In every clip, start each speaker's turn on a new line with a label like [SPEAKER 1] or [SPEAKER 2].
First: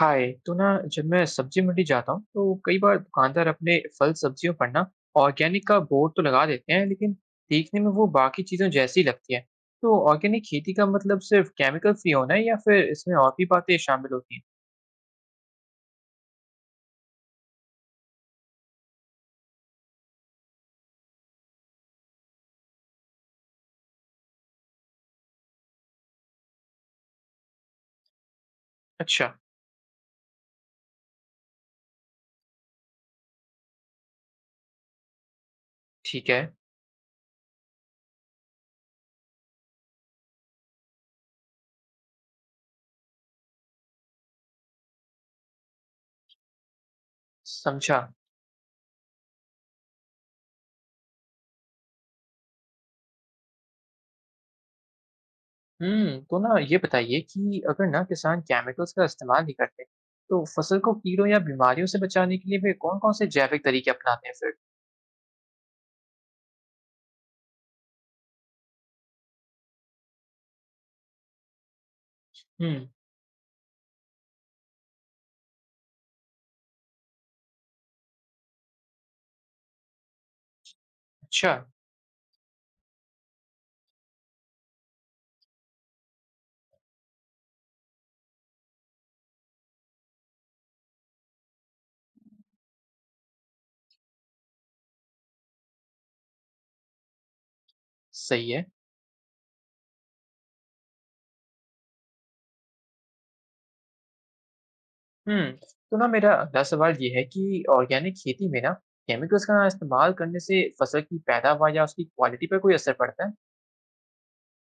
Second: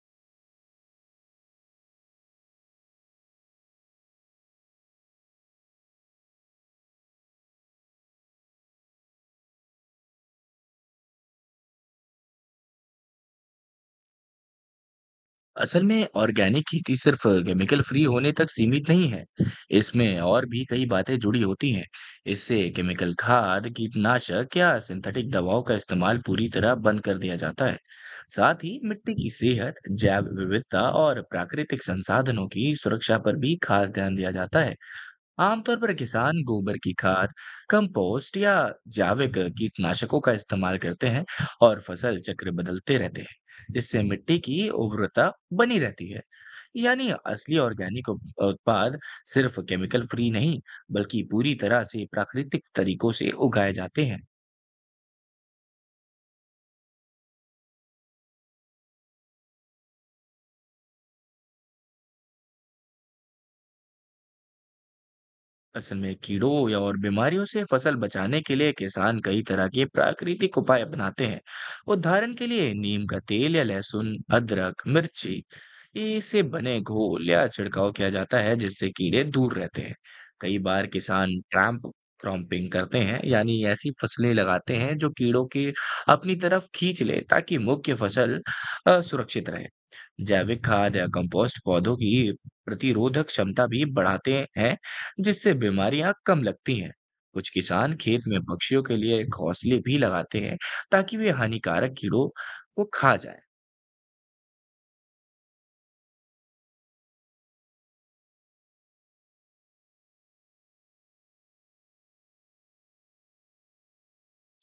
[SPEAKER 1] हाय तो ना, जब मैं सब्जी मंडी जाता हूँ तो कई बार दुकानदार अपने फल सब्जियों पर ना ऑर्गेनिक का बोर्ड तो लगा देते हैं, लेकिन देखने में वो बाकी चीजों जैसी लगती है। तो ऑर्गेनिक खेती का मतलब सिर्फ केमिकल फ्री होना है या फिर इसमें और भी बातें शामिल होती हैं?
[SPEAKER 2] असल में ऑर्गेनिक खेती सिर्फ केमिकल फ्री होने तक सीमित नहीं है। इसमें और भी कई बातें जुड़ी होती हैं। इससे केमिकल खाद कीटनाशक या सिंथेटिक दवाओं का इस्तेमाल पूरी तरह बंद कर दिया जाता है। साथ ही मिट्टी की
[SPEAKER 1] अच्छा।
[SPEAKER 2] सेहत, जैव विविधता और प्राकृतिक संसाधनों की सुरक्षा पर भी खास ध्यान दिया जाता है। आमतौर पर
[SPEAKER 1] ठीक है।
[SPEAKER 2] किसान गोबर की खाद, कंपोस्ट या जैविक कीटनाशकों का इस्तेमाल करते हैं और फसल चक्र बदलते रहते हैं, जिससे मिट्टी की उर्वरता बनी रहती है। यानी असली
[SPEAKER 1] समझा।
[SPEAKER 2] ऑर्गेनिक उत्पाद सिर्फ केमिकल फ्री नहीं, बल्कि पूरी तरह से प्राकृतिक तरीकों से उगाए जाते हैं।
[SPEAKER 1] हम्म, तो ना ये बताइए कि अगर ना किसान केमिकल्स का इस्तेमाल नहीं करते तो फसल को कीड़ों या बीमारियों से बचाने के लिए वे कौन कौन से जैविक तरीके अपनाते हैं फिर?
[SPEAKER 2] असल में कीड़ों या और बीमारियों से फसल बचाने के लिए किसान कई तरह के प्राकृतिक उपाय अपनाते हैं। उदाहरण के लिए
[SPEAKER 1] हम्म।
[SPEAKER 2] नीम का तेल या लहसुन अदरक मिर्ची, ये इससे बने घोल या छिड़काव किया जाता है जिससे कीड़े दूर रहते हैं। कई बार किसान
[SPEAKER 1] अच्छा।
[SPEAKER 2] ट्रैम्प क्रॉपिंग करते हैं, यानी ऐसी फसलें लगाते हैं जो कीड़ों के अपनी तरफ खींच ले ताकि मुख्य फसल सुरक्षित रहे। जैविक खाद या कंपोस्ट पौधों की प्रतिरोधक क्षमता भी बढ़ाते हैं जिससे बीमारियां कम लगती हैं। कुछ किसान खेत में
[SPEAKER 1] सही है।
[SPEAKER 2] पक्षियों के लिए घोंसले भी लगाते हैं ताकि वे हानिकारक कीड़ों को खा जाए।
[SPEAKER 1] हम्म, तो ना मेरा अगला सवाल ये है कि ऑर्गेनिक खेती में ना केमिकल्स का इस्तेमाल करने से फसल की पैदावार या उसकी क्वालिटी पर कोई असर पड़ता है?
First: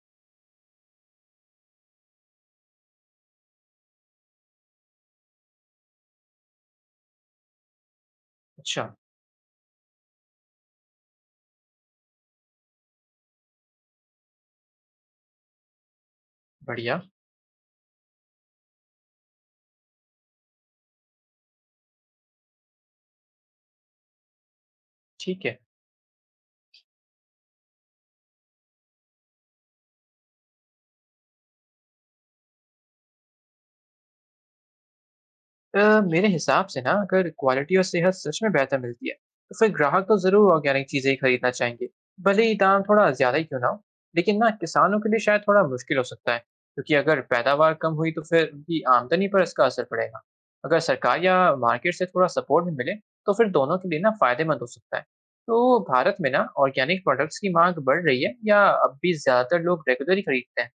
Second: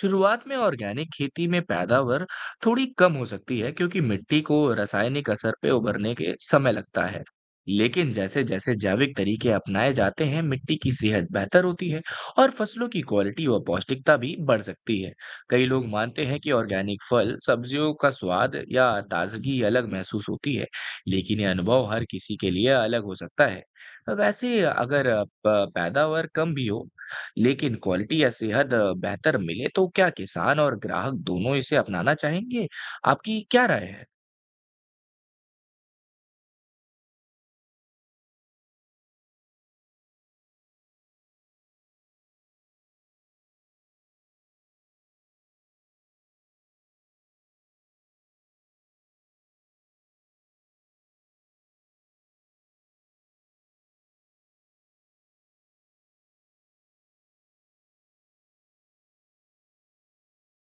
[SPEAKER 2] शुरुआत में ऑर्गेनिक खेती में पैदावार थोड़ी कम हो सकती है क्योंकि मिट्टी को रासायनिक असर पे उभरने के समय लगता है, लेकिन जैसे जैसे
[SPEAKER 1] अच्छा।
[SPEAKER 2] जैविक तरीके अपनाए जाते हैं मिट्टी की सेहत बेहतर होती है और फसलों की क्वालिटी व पौष्टिकता भी बढ़ सकती है। कई लोग मानते हैं कि
[SPEAKER 1] बढ़िया।
[SPEAKER 2] ऑर्गेनिक फल सब्जियों का स्वाद या ताजगी अलग महसूस होती है, लेकिन यह अनुभव हर किसी के लिए अलग हो सकता है। वैसे अगर
[SPEAKER 1] ठीक है।
[SPEAKER 2] पैदावार कम भी हो लेकिन क्वालिटी या सेहत बेहतर मिले तो क्या किसान और ग्राहक दोनों इसे अपनाना चाहेंगे? आपकी क्या राय है?
[SPEAKER 1] मेरे हिसाब से ना अगर क्वालिटी और सेहत सच में बेहतर मिलती है तो फिर ग्राहक तो जरूर ऑर्गेनिक चीजें ही खरीदना चाहेंगे, भले ही दाम थोड़ा ज्यादा ही क्यों ना हो। लेकिन ना किसानों के लिए शायद थोड़ा मुश्किल हो सकता है, क्योंकि अगर पैदावार कम हुई तो फिर उनकी आमदनी पर इसका असर पड़ेगा। अगर सरकार या मार्केट से थोड़ा सपोर्ट भी मिले तो फिर दोनों के लिए ना फायदेमंद हो सकता है। तो भारत में ना ऑर्गेनिक प्रोडक्ट्स की मांग बढ़ रही है या अब भी ज्यादातर लोग रेगुलर ही खरीदते हैं?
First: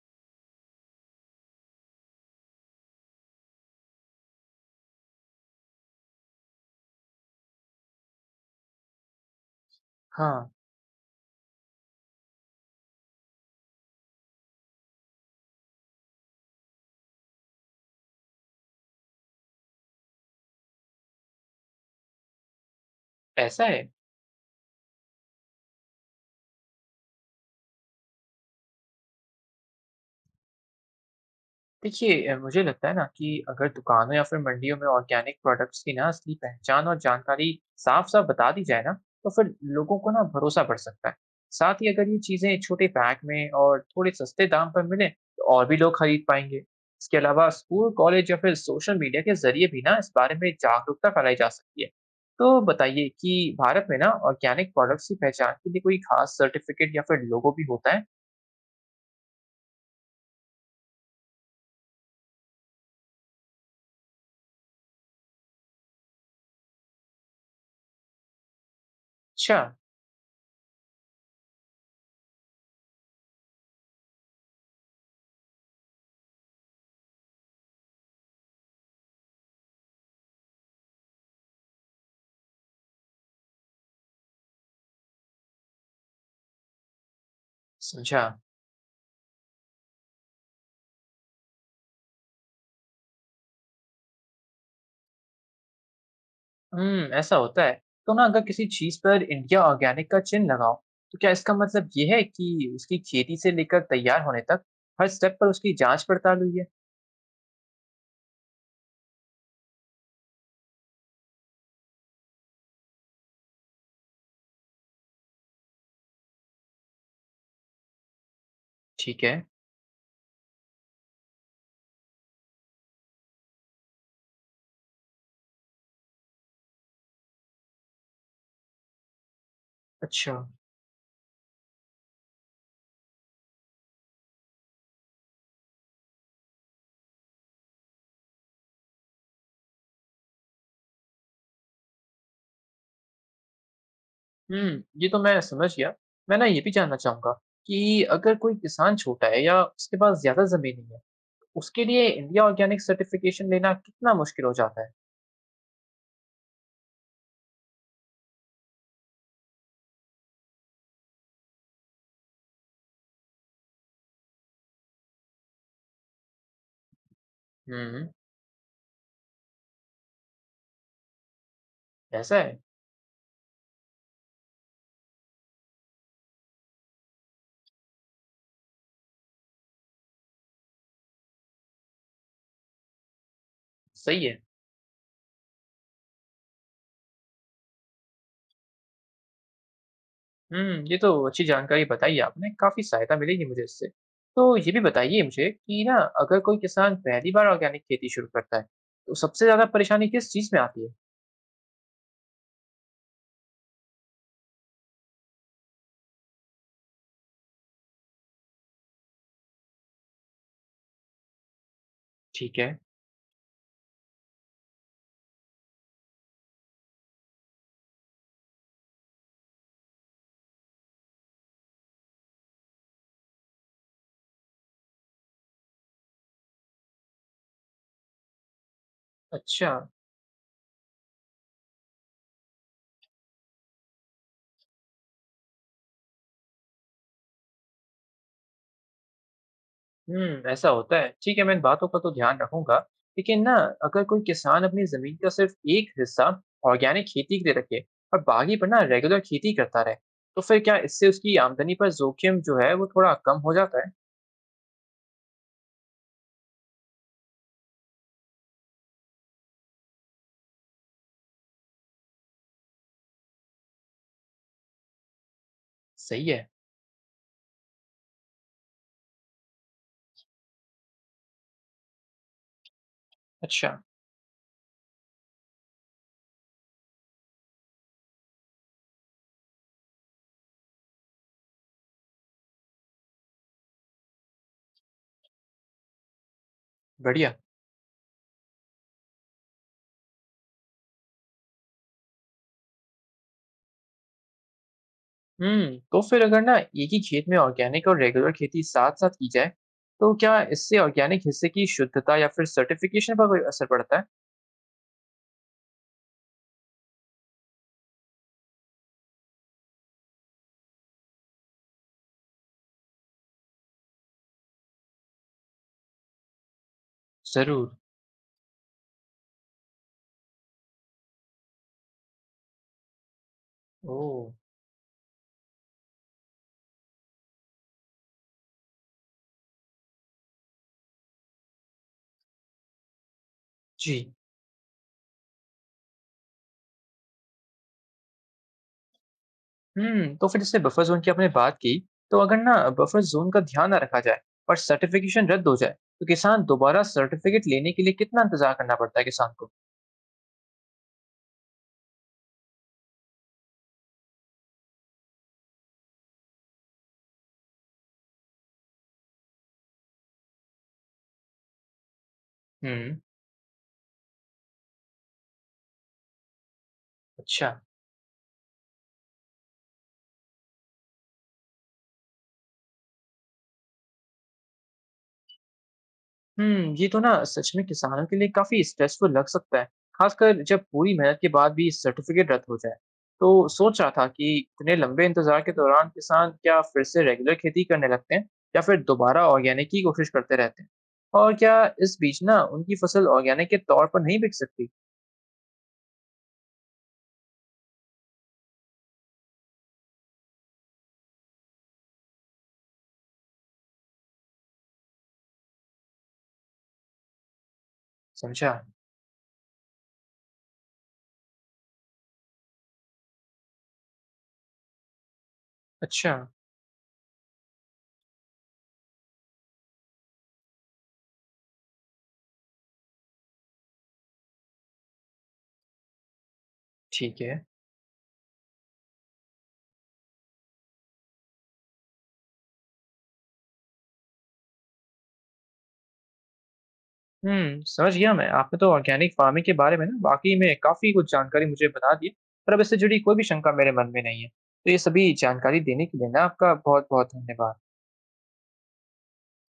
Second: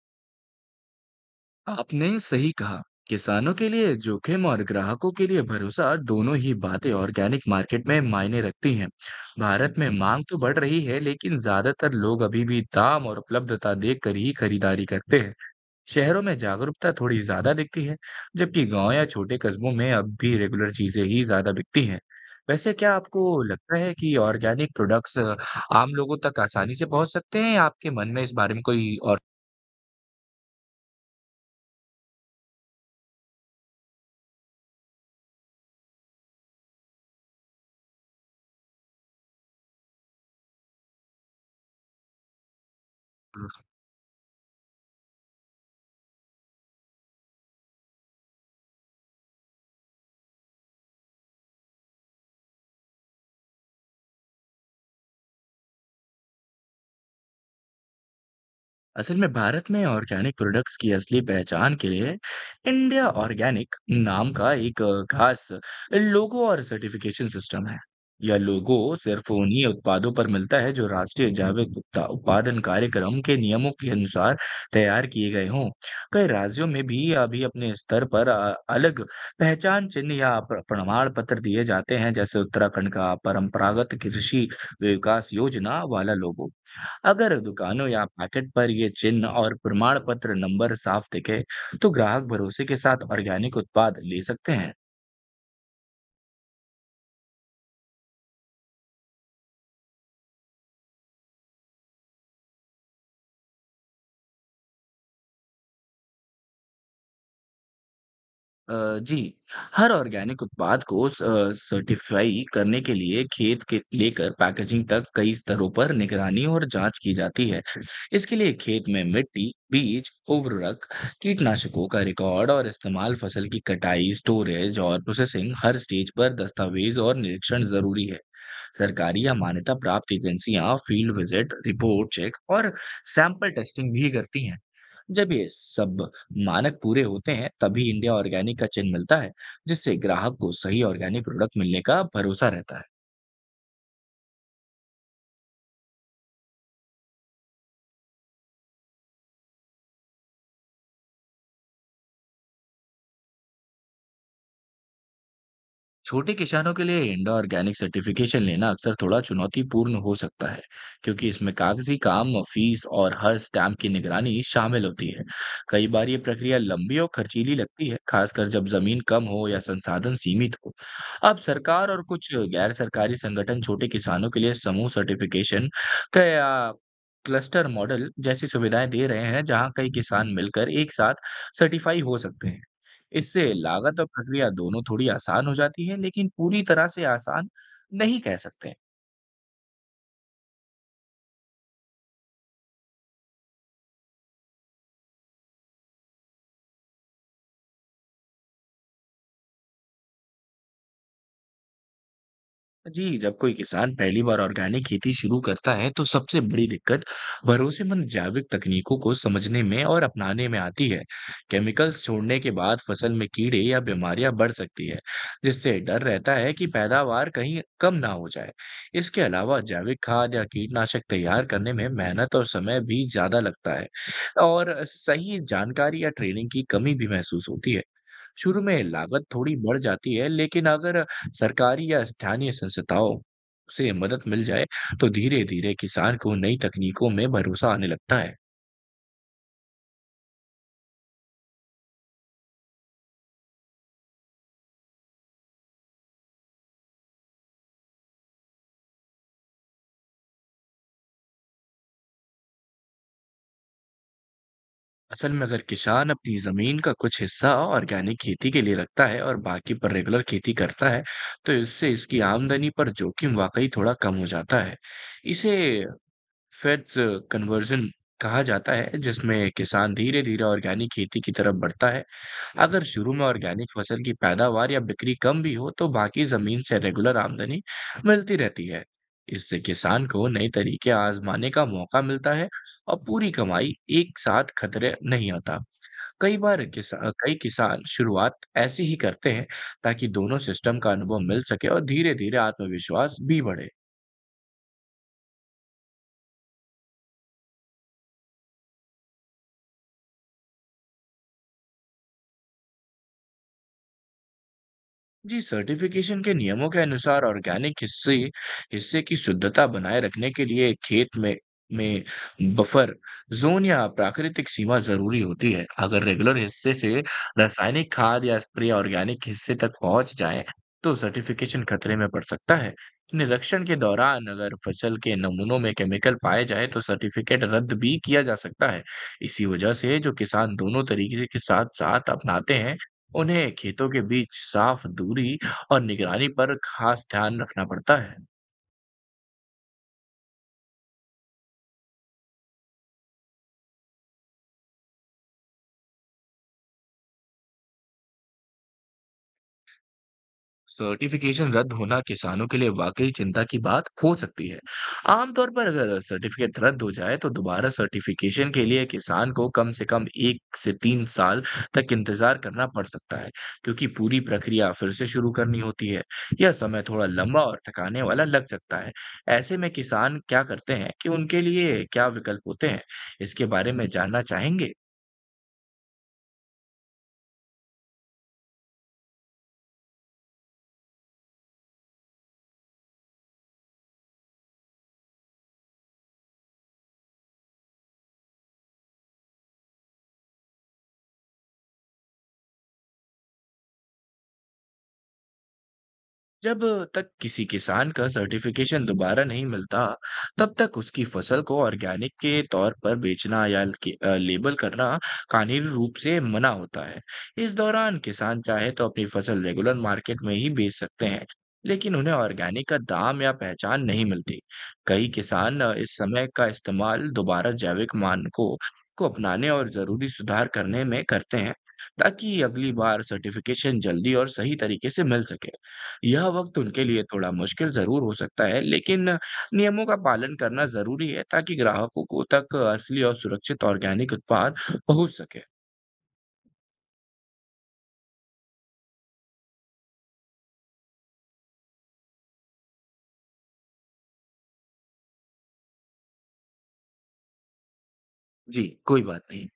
[SPEAKER 2] आपने सही कहा। किसानों के लिए जोखिम और ग्राहकों के लिए भरोसा दोनों ही बातें ऑर्गेनिक मार्केट में मायने रखती हैं। भारत में मांग तो
[SPEAKER 1] हाँ।
[SPEAKER 2] बढ़ रही है, लेकिन ज्यादातर लोग अभी भी दाम और उपलब्धता देखकर ही खरीदारी करते हैं। शहरों में जागरूकता थोड़ी ज़्यादा दिखती है, जबकि गांव या छोटे कस्बों में अब भी रेगुलर चीज़ें ही ज़्यादा बिकती हैं। वैसे क्या आपको
[SPEAKER 1] ऐसा
[SPEAKER 2] लगता
[SPEAKER 1] है।
[SPEAKER 2] है कि ऑर्गेनिक प्रोडक्ट्स आम लोगों तक आसानी से पहुंच सकते हैं, या आपके मन में इस बारे में कोई और?
[SPEAKER 1] देखिए, मुझे लगता है ना कि अगर दुकानों या फिर मंडियों में ऑर्गेनिक प्रोडक्ट्स की ना असली पहचान और जानकारी साफ-साफ बता दी जाए ना, तो फिर लोगों को ना भरोसा बढ़ सकता है। साथ ही अगर ये चीज़ें छोटे पैक में और थोड़े सस्ते दाम पर मिले, तो और भी लोग खरीद पाएंगे। इसके अलावा स्कूल, कॉलेज या फिर सोशल मीडिया के ज़रिए भी ना इस बारे में जागरूकता फैलाई जा सकती है। तो बताइए कि भारत में ना ऑर्गेनिक प्रोडक्ट्स की पहचान के लिए कोई खास सर्टिफिकेट या फिर लोगो भी होता है?
[SPEAKER 2] असल में भारत में ऑर्गेनिक प्रोडक्ट्स की असली पहचान के लिए इंडिया ऑर्गेनिक नाम का एक खास लोगो और सर्टिफिकेशन सिस्टम है। यह लोगो सिर्फ
[SPEAKER 1] अच्छा।
[SPEAKER 2] उन्हीं उत्पादों पर मिलता है जो राष्ट्रीय जैविक उत्पादन कार्यक्रम के नियमों के अनुसार तैयार किए गए हों। कई राज्यों में भी अभी अपने स्तर पर अलग पहचान चिन्ह या प्रमाण पत्र दिए जाते हैं, जैसे उत्तराखंड का परंपरागत कृषि विकास योजना वाला लोगो। अगर दुकानों या
[SPEAKER 1] समझा।
[SPEAKER 2] पैकेट पर ये चिन्ह और प्रमाण पत्र नंबर साफ दिखे तो ग्राहक भरोसे के साथ ऑर्गेनिक उत्पाद ले सकते हैं।
[SPEAKER 1] हम्म, ऐसा होता है। तो ना अगर किसी चीज पर इंडिया ऑर्गेनिक का चिन्ह लगाओ तो क्या इसका मतलब ये है कि उसकी खेती से लेकर तैयार होने तक हर स्टेप पर उसकी जांच पड़ताल हुई है?
[SPEAKER 2] अ, जी, हर ऑर्गेनिक उत्पाद को सर्टिफ़ाई करने के लिए खेत के लेकर पैकेजिंग तक कई स्तरों पर निगरानी और जाँच की जाती है। इसके लिए खेत में
[SPEAKER 1] ठीक है।
[SPEAKER 2] मिट्टी, बीज, उर्वरक, कीटनाशकों का रिकॉर्ड और इस्तेमाल, फसल की कटाई, स्टोरेज और प्रोसेसिंग हर स्टेज पर दस्तावेज़ और निरीक्षण ज़रूरी है। सरकारी या मान्यता प्राप्त
[SPEAKER 1] अच्छा।
[SPEAKER 2] एजेंसियाँ फ़ील्ड विज़िट, रिपोर्ट चेक और सैंपल टेस्टिंग भी करती हैं। जब ये सब मानक पूरे होते हैं तभी इंडिया ऑर्गेनिक का चिन्ह मिलता है, जिससे ग्राहक को सही ऑर्गेनिक प्रोडक्ट मिलने का भरोसा रहता है।
[SPEAKER 1] हम्म, ये तो मैं समझ गया। मैं ना ये भी जानना चाहूंगा कि अगर कोई किसान छोटा है या उसके पास ज्यादा जमीन नहीं है, उसके लिए इंडिया ऑर्गेनिक सर्टिफिकेशन लेना कितना मुश्किल हो जाता है?
[SPEAKER 2] छोटे किसानों के लिए इंडो ऑर्गेनिक सर्टिफिकेशन लेना अक्सर थोड़ा चुनौतीपूर्ण हो सकता है क्योंकि इसमें कागजी काम, फीस और हर स्टैम्प की निगरानी शामिल होती है। कई बार ये प्रक्रिया लंबी और खर्चीली लगती है,
[SPEAKER 1] हम्म।
[SPEAKER 2] खासकर जब जमीन कम हो या संसाधन सीमित हो। अब सरकार और कुछ
[SPEAKER 1] ऐसा है।
[SPEAKER 2] गैर सरकारी संगठन छोटे किसानों के लिए समूह सर्टिफिकेशन का या क्लस्टर मॉडल जैसी सुविधाएं दे रहे हैं, जहां कई किसान मिलकर एक साथ सर्टिफाई हो सकते हैं। इससे लागत और
[SPEAKER 1] सही है।
[SPEAKER 2] प्रक्रिया दोनों थोड़ी आसान हो जाती है, लेकिन पूरी तरह से आसान नहीं कह सकते।
[SPEAKER 1] हुँ, ये तो अच्छी जानकारी बताई आपने, काफ़ी सहायता मिलेगी मुझे इससे। तो ये भी बताइए मुझे कि ना अगर कोई किसान पहली बार ऑर्गेनिक खेती शुरू करता है, तो सबसे ज़्यादा परेशानी किस चीज़ में आती है?
[SPEAKER 2] जी, जब कोई किसान पहली बार ऑर्गेनिक खेती शुरू करता है, तो सबसे बड़ी दिक्कत भरोसेमंद जैविक तकनीकों को समझने में और अपनाने में आती है। केमिकल्स छोड़ने के
[SPEAKER 1] ठीक है।
[SPEAKER 2] बाद फसल में कीड़े या बीमारियां बढ़ सकती है, जिससे डर रहता है कि पैदावार कहीं कम ना हो जाए। इसके अलावा जैविक खाद या कीटनाशक तैयार करने में मेहनत और समय भी ज़्यादा लगता है और सही जानकारी या ट्रेनिंग की कमी भी महसूस होती है। शुरू में लागत थोड़ी
[SPEAKER 1] अच्छा।
[SPEAKER 2] बढ़ जाती है, लेकिन अगर सरकारी या स्थानीय संस्थाओं से मदद मिल जाए तो धीरे धीरे किसान को नई तकनीकों में भरोसा आने लगता है।
[SPEAKER 1] हुँ, ऐसा होता है। ठीक है, मैं इन बातों का तो ध्यान रखूँगा, लेकिन ना अगर कोई किसान अपनी ज़मीन का सिर्फ़ एक हिस्सा ऑर्गेनिक खेती के लिए रखे और बाकी पर ना रेगुलर खेती करता रहे, तो फिर क्या इससे उसकी आमदनी पर जोखिम जो है वो थोड़ा कम हो जाता है?
[SPEAKER 2] असल में अगर किसान अपनी जमीन का कुछ हिस्सा ऑर्गेनिक खेती के लिए रखता है और बाकी पर रेगुलर खेती करता है, तो इससे इसकी आमदनी पर जोखिम वाकई थोड़ा कम हो जाता है। इसे
[SPEAKER 1] सही है।
[SPEAKER 2] फेड्स कन्वर्जन कहा जाता है, जिसमें किसान धीरे धीरे ऑर्गेनिक खेती की तरफ बढ़ता है। अगर शुरू में ऑर्गेनिक
[SPEAKER 1] अच्छा।
[SPEAKER 2] फसल की पैदावार या बिक्री कम भी हो तो बाकी जमीन से रेगुलर आमदनी मिलती रहती है। इससे किसान को नए तरीके आजमाने का मौका मिलता है और पूरी कमाई एक साथ खतरे नहीं आता। कई बार
[SPEAKER 1] बढ़िया।
[SPEAKER 2] कई किसान शुरुआत ऐसी ही करते हैं ताकि दोनों सिस्टम का अनुभव मिल सके और धीरे धीरे आत्मविश्वास भी बढ़े।
[SPEAKER 1] हम्म, तो फिर अगर ना एक ही खेत में ऑर्गेनिक और रेगुलर खेती साथ साथ की जाए तो क्या इससे ऑर्गेनिक हिस्से की शुद्धता या फिर सर्टिफिकेशन पर कोई असर पड़ता है?
[SPEAKER 2] जी, सर्टिफिकेशन के नियमों के अनुसार ऑर्गेनिक हिस्से हिस्से की शुद्धता बनाए रखने के लिए खेत में बफर जोन या प्राकृतिक सीमा जरूरी होती है। अगर रेगुलर हिस्से से
[SPEAKER 1] जरूर।
[SPEAKER 2] रासायनिक खाद या स्प्रे ऑर्गेनिक हिस्से तक पहुंच जाए तो सर्टिफिकेशन खतरे में पड़ सकता है। निरीक्षण के
[SPEAKER 1] ओ।
[SPEAKER 2] दौरान अगर फसल के नमूनों में केमिकल पाए जाए तो सर्टिफिकेट रद्द भी किया जा सकता है। इसी वजह से जो किसान दोनों तरीके के साथ साथ अपनाते हैं, उन्हें खेतों
[SPEAKER 1] जी।
[SPEAKER 2] के बीच साफ दूरी और निगरानी पर खास ध्यान रखना पड़ता है।
[SPEAKER 1] हम्म, तो फिर जैसे बफर जोन की आपने बात की, तो अगर ना बफर जोन का ध्यान ना रखा जाए और सर्टिफिकेशन रद्द हो जाए तो किसान दोबारा सर्टिफिकेट लेने के लिए कितना इंतजार करना पड़ता है किसान को?
[SPEAKER 2] सर्टिफिकेशन रद्द होना किसानों के लिए वाकई चिंता की बात हो सकती है। आमतौर पर अगर सर्टिफिकेट रद्द हो जाए तो दोबारा सर्टिफिकेशन के लिए किसान को कम से कम एक से तीन साल तक इंतजार करना पड़
[SPEAKER 1] हम्म।
[SPEAKER 2] सकता है, क्योंकि पूरी प्रक्रिया फिर से शुरू करनी होती है। यह समय थोड़ा लंबा
[SPEAKER 1] अच्छा।
[SPEAKER 2] और थकाने वाला लग सकता है। ऐसे में किसान क्या करते हैं, कि उनके लिए क्या विकल्प होते हैं, इसके बारे में जानना चाहेंगे?
[SPEAKER 1] हुँ, ये तो ना सच में किसानों के लिए काफ़ी स्ट्रेसफुल लग सकता है, ख़ासकर जब पूरी मेहनत के बाद भी सर्टिफ़िकेट रद्द हो जाए। तो सोच रहा था कि इतने लंबे इंतज़ार के दौरान किसान क्या फिर से रेगुलर खेती करने लगते हैं या फिर दोबारा ऑर्गेनिक की कोशिश करते रहते हैं? और क्या इस बीच ना उनकी फसल ऑर्गेनिक के तौर पर नहीं बिक सकती?
[SPEAKER 2] जब तक किसी किसान का सर्टिफिकेशन दोबारा नहीं मिलता, तब तक उसकी फसल को ऑर्गेनिक के तौर पर बेचना या लेबल करना कानूनी रूप से मना होता है। इस दौरान किसान
[SPEAKER 1] समझा।
[SPEAKER 2] चाहे तो अपनी फसल रेगुलर मार्केट में ही बेच सकते हैं, लेकिन उन्हें ऑर्गेनिक का दाम या पहचान नहीं मिलती। कई किसान इस
[SPEAKER 1] अच्छा।
[SPEAKER 2] समय का इस्तेमाल दोबारा जैविक मानकों को अपनाने और जरूरी सुधार करने में करते हैं, ताकि अगली बार सर्टिफिकेशन जल्दी और सही तरीके से मिल सके। यह वक्त उनके लिए
[SPEAKER 1] ठीक
[SPEAKER 2] थोड़ा
[SPEAKER 1] है।
[SPEAKER 2] मुश्किल ज़रूर हो सकता है, लेकिन नियमों का पालन करना ज़रूरी है ताकि ग्राहकों को तक असली और सुरक्षित ऑर्गेनिक उत्पाद पहुँच सके।
[SPEAKER 1] हुँ, समझ गया मैं। आपने तो ऑर्गेनिक फ़ार्मिंग के बारे में ना वाक़ई में काफ़ी कुछ जानकारी मुझे बता दी है और अब इससे जुड़ी कोई भी शंका मेरे मन में नहीं है। तो ये सभी जानकारी देने के लिए ना आपका बहुत-बहुत धन्यवाद।
[SPEAKER 2] जी, कोई बात नहीं।